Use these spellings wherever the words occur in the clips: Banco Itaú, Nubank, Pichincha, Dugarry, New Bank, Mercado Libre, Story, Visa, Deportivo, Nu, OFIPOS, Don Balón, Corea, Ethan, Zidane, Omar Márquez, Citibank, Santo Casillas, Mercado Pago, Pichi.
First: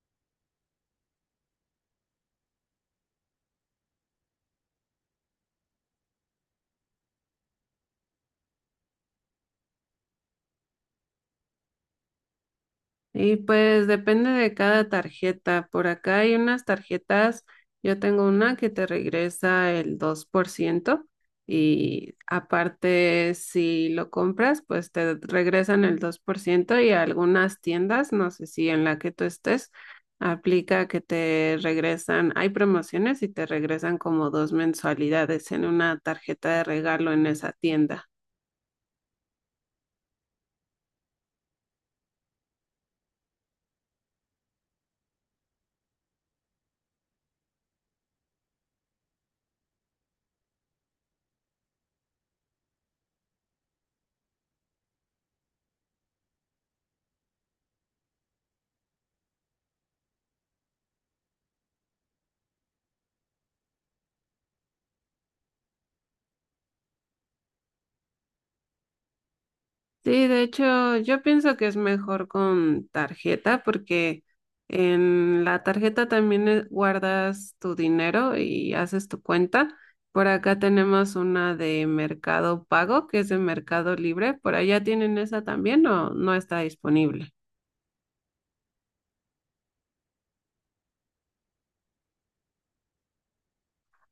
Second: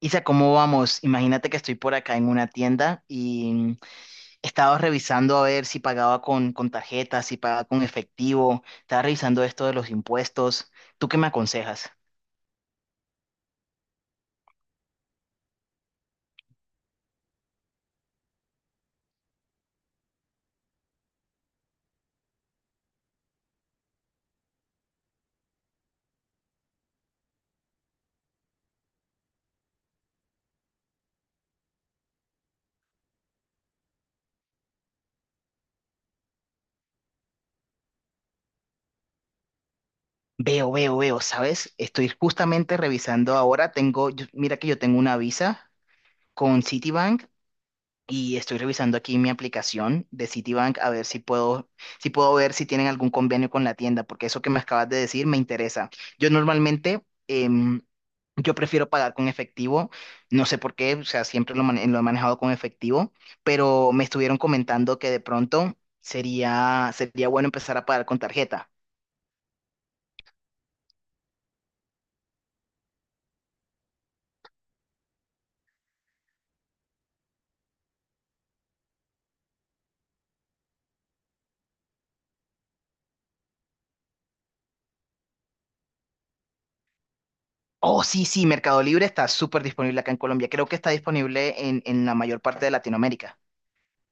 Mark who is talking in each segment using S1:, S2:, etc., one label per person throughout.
S1: Isa, ¿cómo vamos? Imagínate que estoy por acá en una tienda y estaba revisando a ver si pagaba con tarjeta, si pagaba con efectivo, estaba revisando esto de los impuestos. ¿Tú qué me aconsejas?
S2: Y pues depende de cada tarjeta. Por acá hay unas tarjetas, yo tengo una que te regresa el 2%. Y aparte si lo compras, pues te regresan el 2%. Y algunas tiendas, no sé si en la que tú estés, aplica que te regresan, hay promociones y te regresan como dos mensualidades en una tarjeta de regalo en esa tienda.
S1: Veo, ¿sabes? Estoy justamente revisando ahora, tengo, mira que yo tengo una Visa con Citibank. Y estoy revisando aquí mi aplicación de Citibank a ver si puedo, si puedo ver si tienen algún convenio con la tienda, porque eso que me acabas de decir me interesa. Yo normalmente, em, yo prefiero pagar con efectivo, no sé por qué, o sea, siempre lo he manejado con efectivo, pero me estuvieron comentando que de pronto sería bueno empezar a pagar con tarjeta.
S2: Sí, de hecho, yo pienso que es mejor con tarjeta porque en la tarjeta también guardas tu dinero y haces tu cuenta. Por acá tenemos una de Mercado Pago, que es de Mercado Libre. ¿Por allá tienen esa también o no está disponible?
S1: Oh, sí, sí, Mercado Libre está súper disponible acá en Colombia. Creo que está disponible en la mayor parte de Latinoamérica.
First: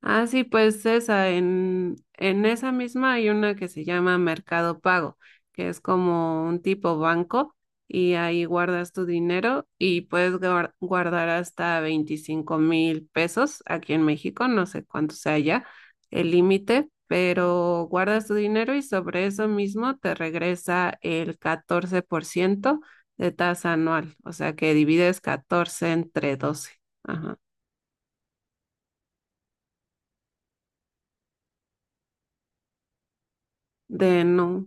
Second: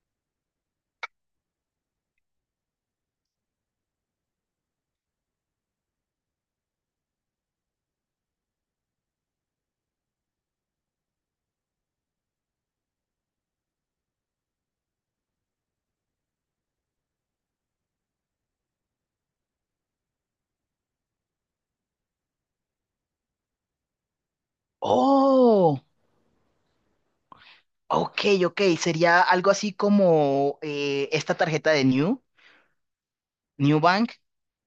S2: Ah, sí, pues esa, en esa misma hay una que se llama Mercado Pago, que es como un tipo banco y ahí guardas tu dinero y puedes guardar hasta 25,000 pesos aquí en México, no sé cuánto sea ya el límite, pero guardas tu dinero y sobre eso mismo te regresa el 14% de tasa anual, o sea que divides
S1: Oh.
S2: 14 entre 12. Ajá.
S1: Ok, ok, sería algo así como esta tarjeta de New Bank.
S2: De no.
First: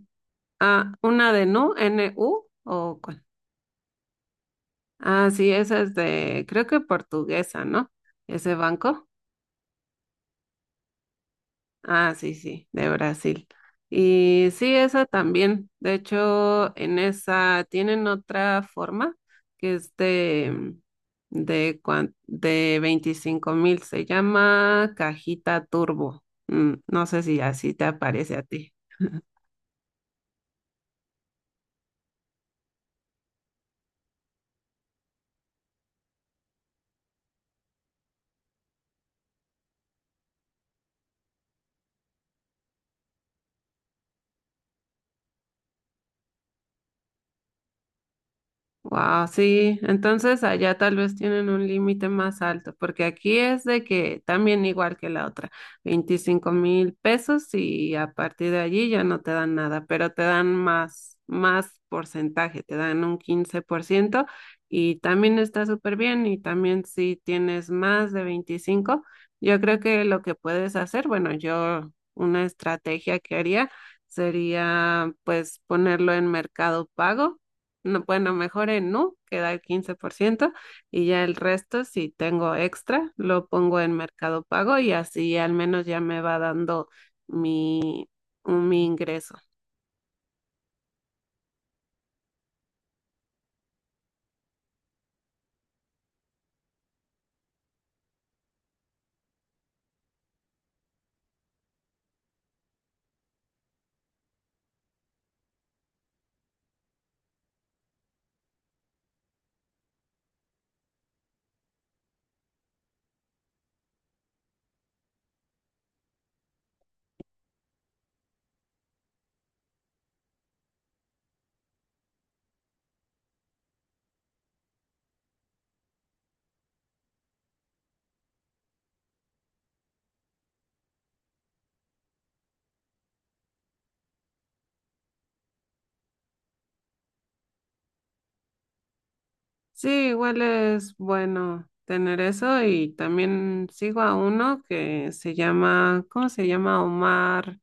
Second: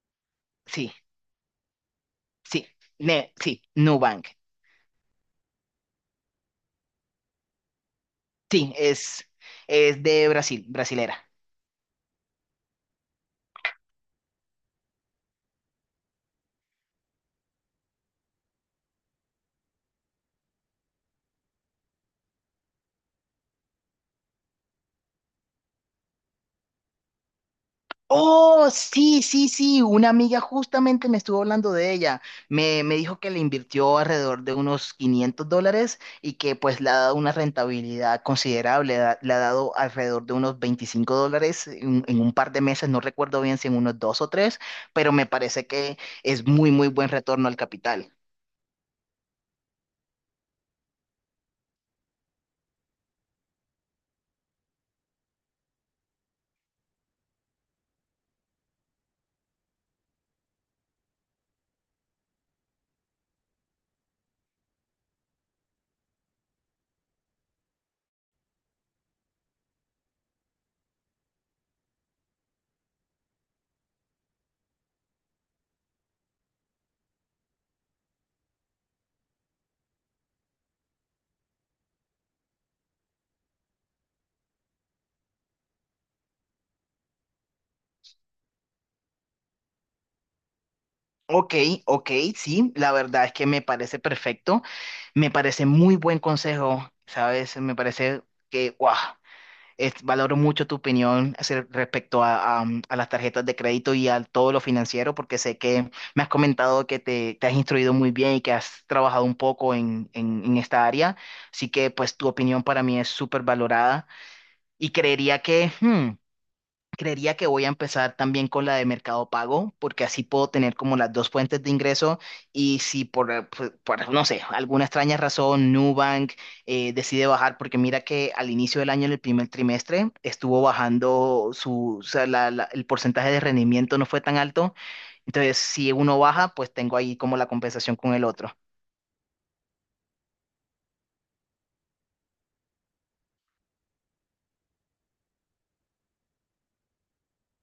S1: Sí,
S2: Ah, una de Nu, NU,
S1: sí,
S2: o cuál.
S1: sí, New Bank.
S2: Ah, sí, esa es de, creo que portuguesa, ¿no? Ese
S1: Sí,
S2: banco.
S1: es de Brasil, brasilera.
S2: Ah, sí, sí, de Brasil. Y sí, esa también. De hecho, en esa tienen otra forma que es de 25,000. Se llama cajita turbo. Mm, no sé si así te aparece a
S1: Oh,
S2: ti.
S1: sí, sí, sí, una amiga justamente me estuvo hablando de ella. Me dijo que le invirtió alrededor de unos $500 y que pues le ha dado una rentabilidad considerable, le ha dado alrededor de unos $25 en un par de meses, no recuerdo bien si en unos dos o tres, pero me parece que es muy buen retorno al capital.
S2: Wow, sí, entonces allá tal vez tienen un límite más alto, porque aquí es de que también igual que la otra, 25,000 pesos y a partir de allí ya no te dan nada, pero te dan más porcentaje, te dan un 15% y también está súper bien y también si tienes más de 25, yo creo que lo que puedes hacer, bueno, yo una estrategia que haría sería pues ponerlo en Mercado Pago no, bueno, mejor en Nu, que da el 15% y ya el resto, si tengo extra, lo pongo en Mercado Pago y así al menos ya me va dando mi, mi ingreso.
S1: Ok, ok, sí, la verdad es que me parece perfecto. Me parece muy buen consejo, ¿sabes? Me parece que, guau. Valoro mucho tu opinión respecto a las tarjetas de crédito y a todo lo financiero, porque sé que me has comentado que te has instruido muy bien y que has trabajado un poco en esta área. Así que pues tu opinión para mí es súper valorada y creería que. Creería que voy a empezar también con la de Mercado Pago, porque así puedo tener como las dos fuentes de ingreso y si por, no sé, alguna extraña razón Nubank decide bajar, porque mira que al inicio del año, en el primer trimestre, estuvo bajando su, o sea, la- la- el porcentaje de rendimiento no fue tan alto, entonces si uno baja, pues tengo ahí como la compensación con el otro.
S2: Sí, igual es bueno tener eso y también sigo a uno que se llama, ¿cómo se llama? Omar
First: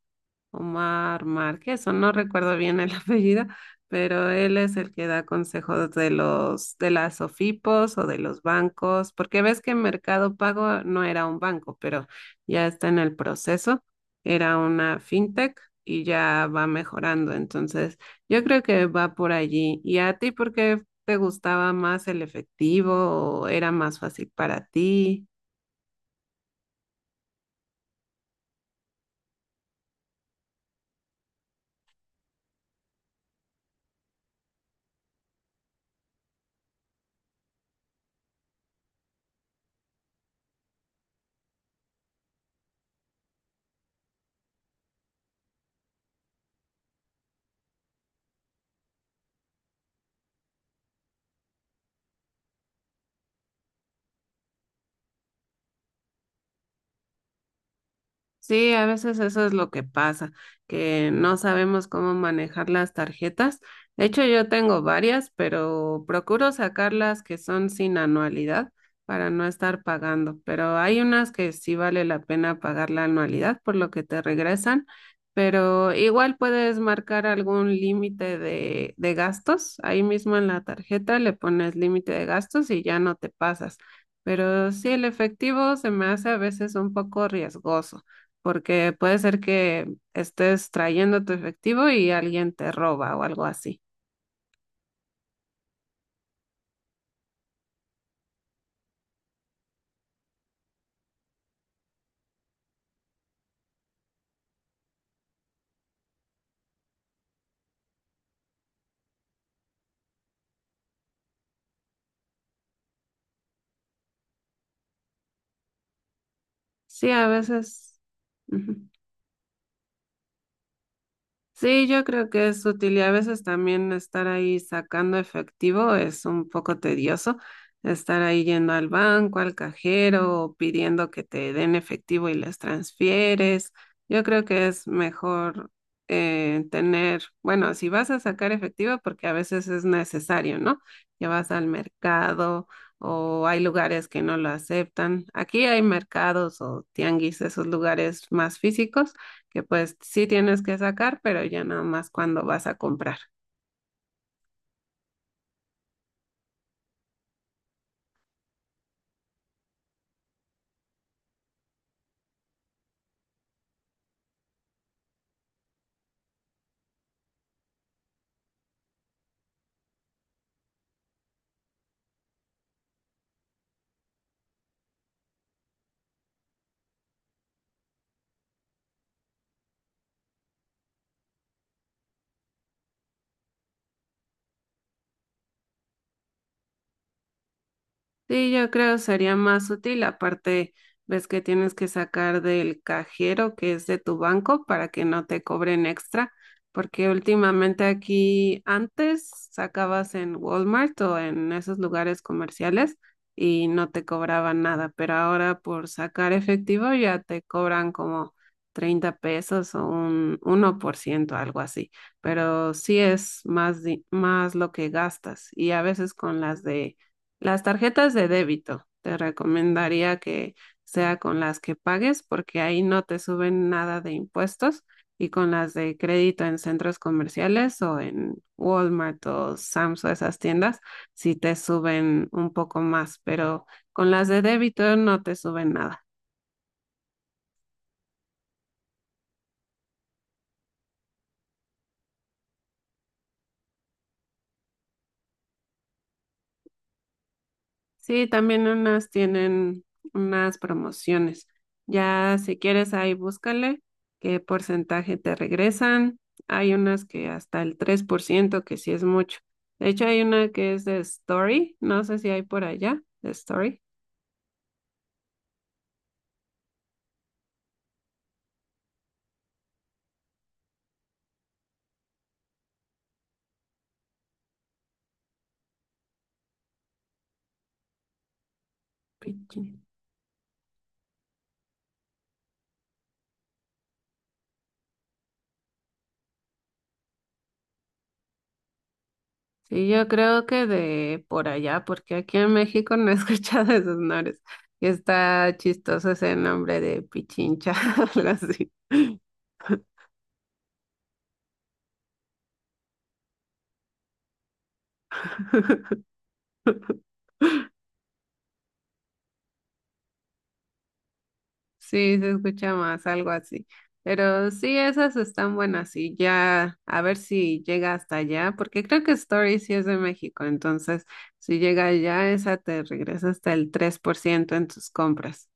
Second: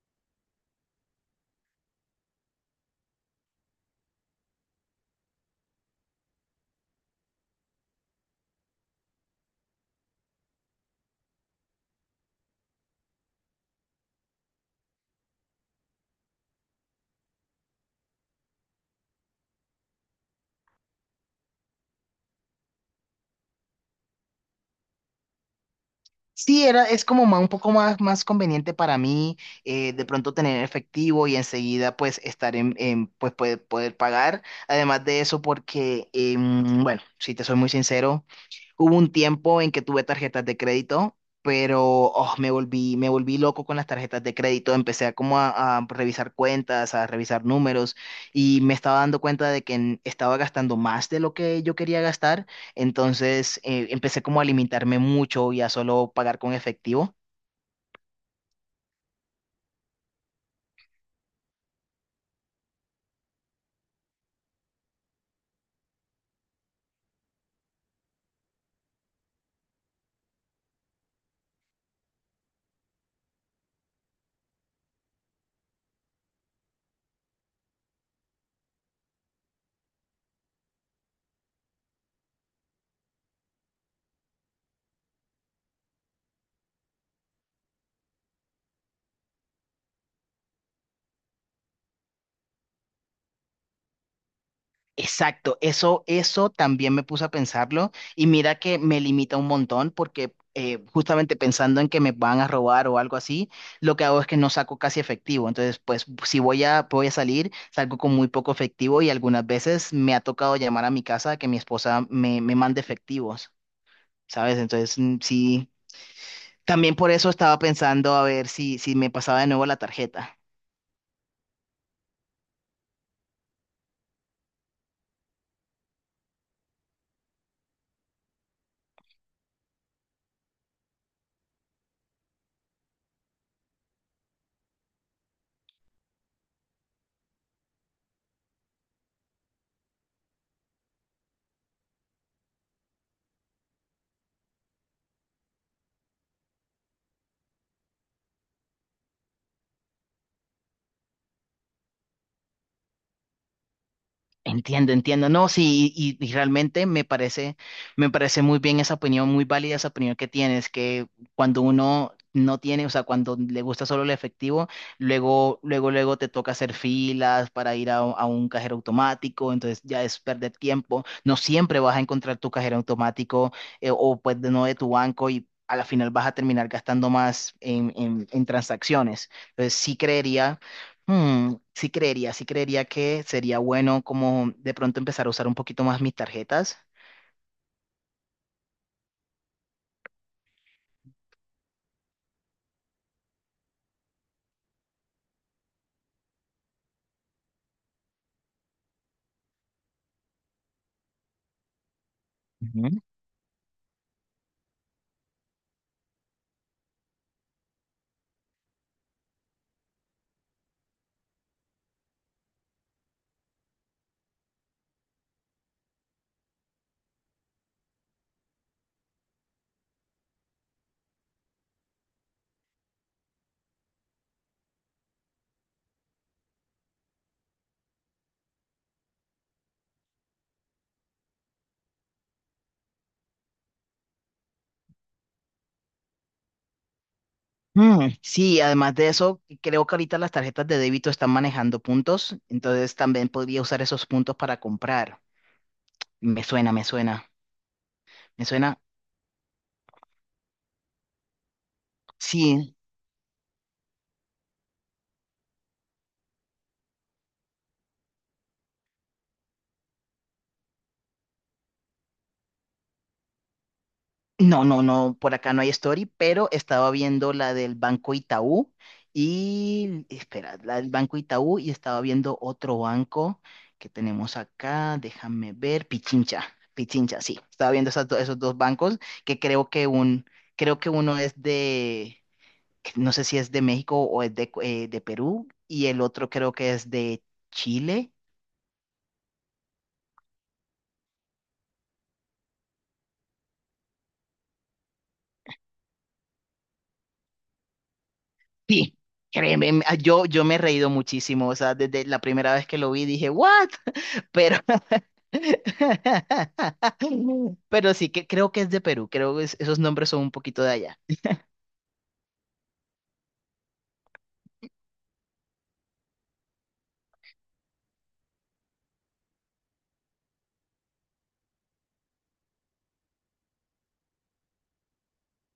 S2: Omar Márquez, o no recuerdo bien el apellido, pero él es el que da consejos de las OFIPOS o de los bancos, porque ves que Mercado Pago no era un banco, pero ya está en el proceso, era una fintech y ya va mejorando. Entonces, yo creo que va por allí. ¿Y a ti por qué te gustaba más el efectivo o era más fácil para ti?
S1: Sí, era, es como un poco más, más conveniente para mí. De pronto tener efectivo y enseguida pues estar pues poder pagar. Además de eso, porque, bueno, si te soy muy sincero. Hubo un tiempo en que tuve tarjetas de crédito, pero oh, me volví loco con las tarjetas de crédito. Empecé a revisar cuentas, a revisar números y me estaba dando cuenta de que estaba gastando más de lo que yo quería gastar. Entonces empecé como a limitarme mucho y a solo pagar con efectivo.
S2: Sí, a veces eso es lo que pasa, que no sabemos cómo manejar las tarjetas. De hecho, yo tengo varias, pero procuro sacar las que son sin anualidad para no estar pagando. Pero hay unas que sí vale la pena pagar la anualidad por lo que te regresan, pero igual puedes marcar algún límite de gastos. Ahí mismo en la tarjeta le pones límite de gastos y ya no te pasas. Pero sí, el efectivo se me hace a veces un poco riesgoso porque puede ser que estés trayendo tu efectivo y alguien te roba o algo así.
S1: Exacto, eso también me puse a pensarlo y mira que me limita un montón porque justamente pensando en que me van a robar o algo así, lo que hago es que no saco casi efectivo. Entonces, pues si voy a salir, salgo con muy poco efectivo y algunas veces me ha tocado llamar a mi casa a que mi esposa me mande efectivos, ¿sabes? Entonces, mm, sí, también por
S2: Sí, a
S1: eso estaba
S2: veces.
S1: pensando a ver si,
S2: Ujú.
S1: si me pasaba de nuevo la tarjeta.
S2: Sí, yo creo que es útil y a veces también estar ahí sacando efectivo es un poco tedioso, estar ahí yendo al banco, al cajero, o pidiendo que te den efectivo y les transfieres. Yo creo que es mejor tener, bueno, si vas a sacar efectivo, porque a veces es necesario, ¿no? Que vas al mercado o hay lugares que no lo aceptan. Aquí hay mercados o tianguis, esos lugares más físicos que pues sí tienes que sacar, pero ya nada más cuando vas a comprar.
S1: Entiendo, entiendo. No, sí, y realmente me parece muy bien esa opinión, muy válida esa opinión que tienes, que cuando uno no tiene, o sea, cuando le gusta solo el efectivo, luego, luego, luego te toca hacer filas para ir a un cajero automático, entonces ya es perder tiempo. No siempre vas a encontrar tu cajero automático o pues de no de tu banco y a la final vas a terminar gastando más en transacciones. Entonces sí creería. Hmm, sí creería que sería bueno como de pronto empezar a usar un poquito más mis tarjetas.
S2: Sí, yo creo sería más útil. Aparte, ves que tienes que sacar del cajero que es de tu banco para que no te cobren extra, porque últimamente aquí antes sacabas en Walmart o en esos lugares
S1: Ujú.
S2: comerciales y no te cobraban nada, pero ahora por sacar efectivo ya te cobran como 30 pesos o un 1%, algo así. Pero sí es más, más lo que gastas y a veces con las de las tarjetas de débito, te recomendaría que sea con las que pagues porque ahí no te suben nada de impuestos y con las de crédito en centros comerciales o en Walmart o Sam's o esas tiendas sí te suben un poco más, pero con las de débito no te suben nada.
S1: Mm, sí, además de eso, creo que ahorita las tarjetas de débito están manejando puntos, entonces también podría usar esos puntos para comprar. Me suena, me suena,
S2: Sí,
S1: me
S2: también
S1: suena.
S2: unas tienen unas promociones. Ya si
S1: Sí,
S2: quieres ahí búscale qué porcentaje te regresan. Hay unas que hasta el 3% que sí es mucho. De hecho, hay una que es de Story. No sé si hay por allá, de Story.
S1: no, no, no, por acá no hay story, pero estaba viendo la del Banco Itaú y, espera, la del Banco Itaú y estaba viendo otro banco que tenemos acá, déjame ver, Pichincha, Pichincha, sí, estaba viendo esos dos bancos que
S2: Pichi.
S1: creo que creo que uno es de, no sé si es de México o es de Perú y el otro creo que es de Chile.
S2: Sí, yo creo que de por allá, porque aquí en México no he escuchado esos nombres. Y está chistoso ese nombre de Pichincha, algo así.
S1: Sí, créeme, yo me he reído muchísimo, o sea, desde la primera vez que lo vi dije, ¿what? Pero pero sí que creo que es de Perú, creo que esos nombres son un poquito de allá.
S2: Sí, se escucha más, algo así. Pero sí, esas están buenas y ya, a ver si llega hasta allá, porque creo que Story sí es de México, entonces si llega allá, esa te regresa hasta el 3% en tus compras.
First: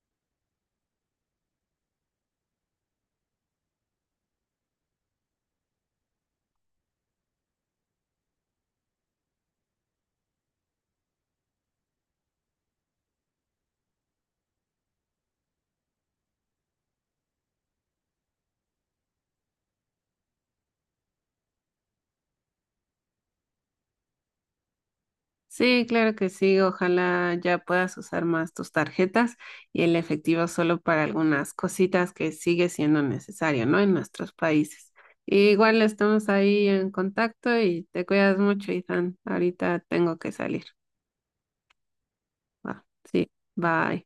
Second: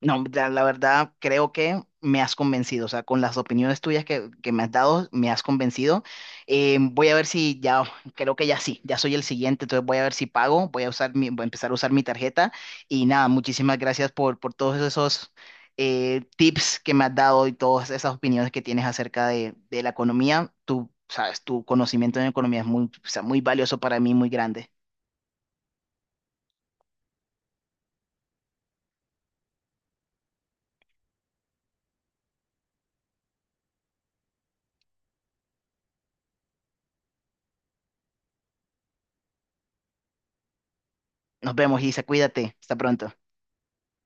S1: No, la verdad creo que me has convencido, o sea, con las opiniones tuyas que me has dado, me has convencido. Voy a ver si ya, creo que ya sí, ya soy el siguiente, entonces voy a ver si pago, voy a empezar a usar mi tarjeta y nada, muchísimas gracias por todos esos tips que me has dado y todas esas opiniones que tienes acerca de la economía. Tú sabes, tu conocimiento en economía es muy, o sea, muy valioso para mí, muy grande.
S2: Sí, claro que sí, ojalá ya puedas usar más tus tarjetas y el efectivo solo para algunas cositas que sigue siendo necesario, ¿no? En nuestros países. Igual estamos ahí en contacto y te cuidas mucho, Ethan. Ahorita tengo que salir.
S1: Nos vemos, Isa, cuídate,
S2: Va,
S1: hasta pronto.
S2: sí, bye.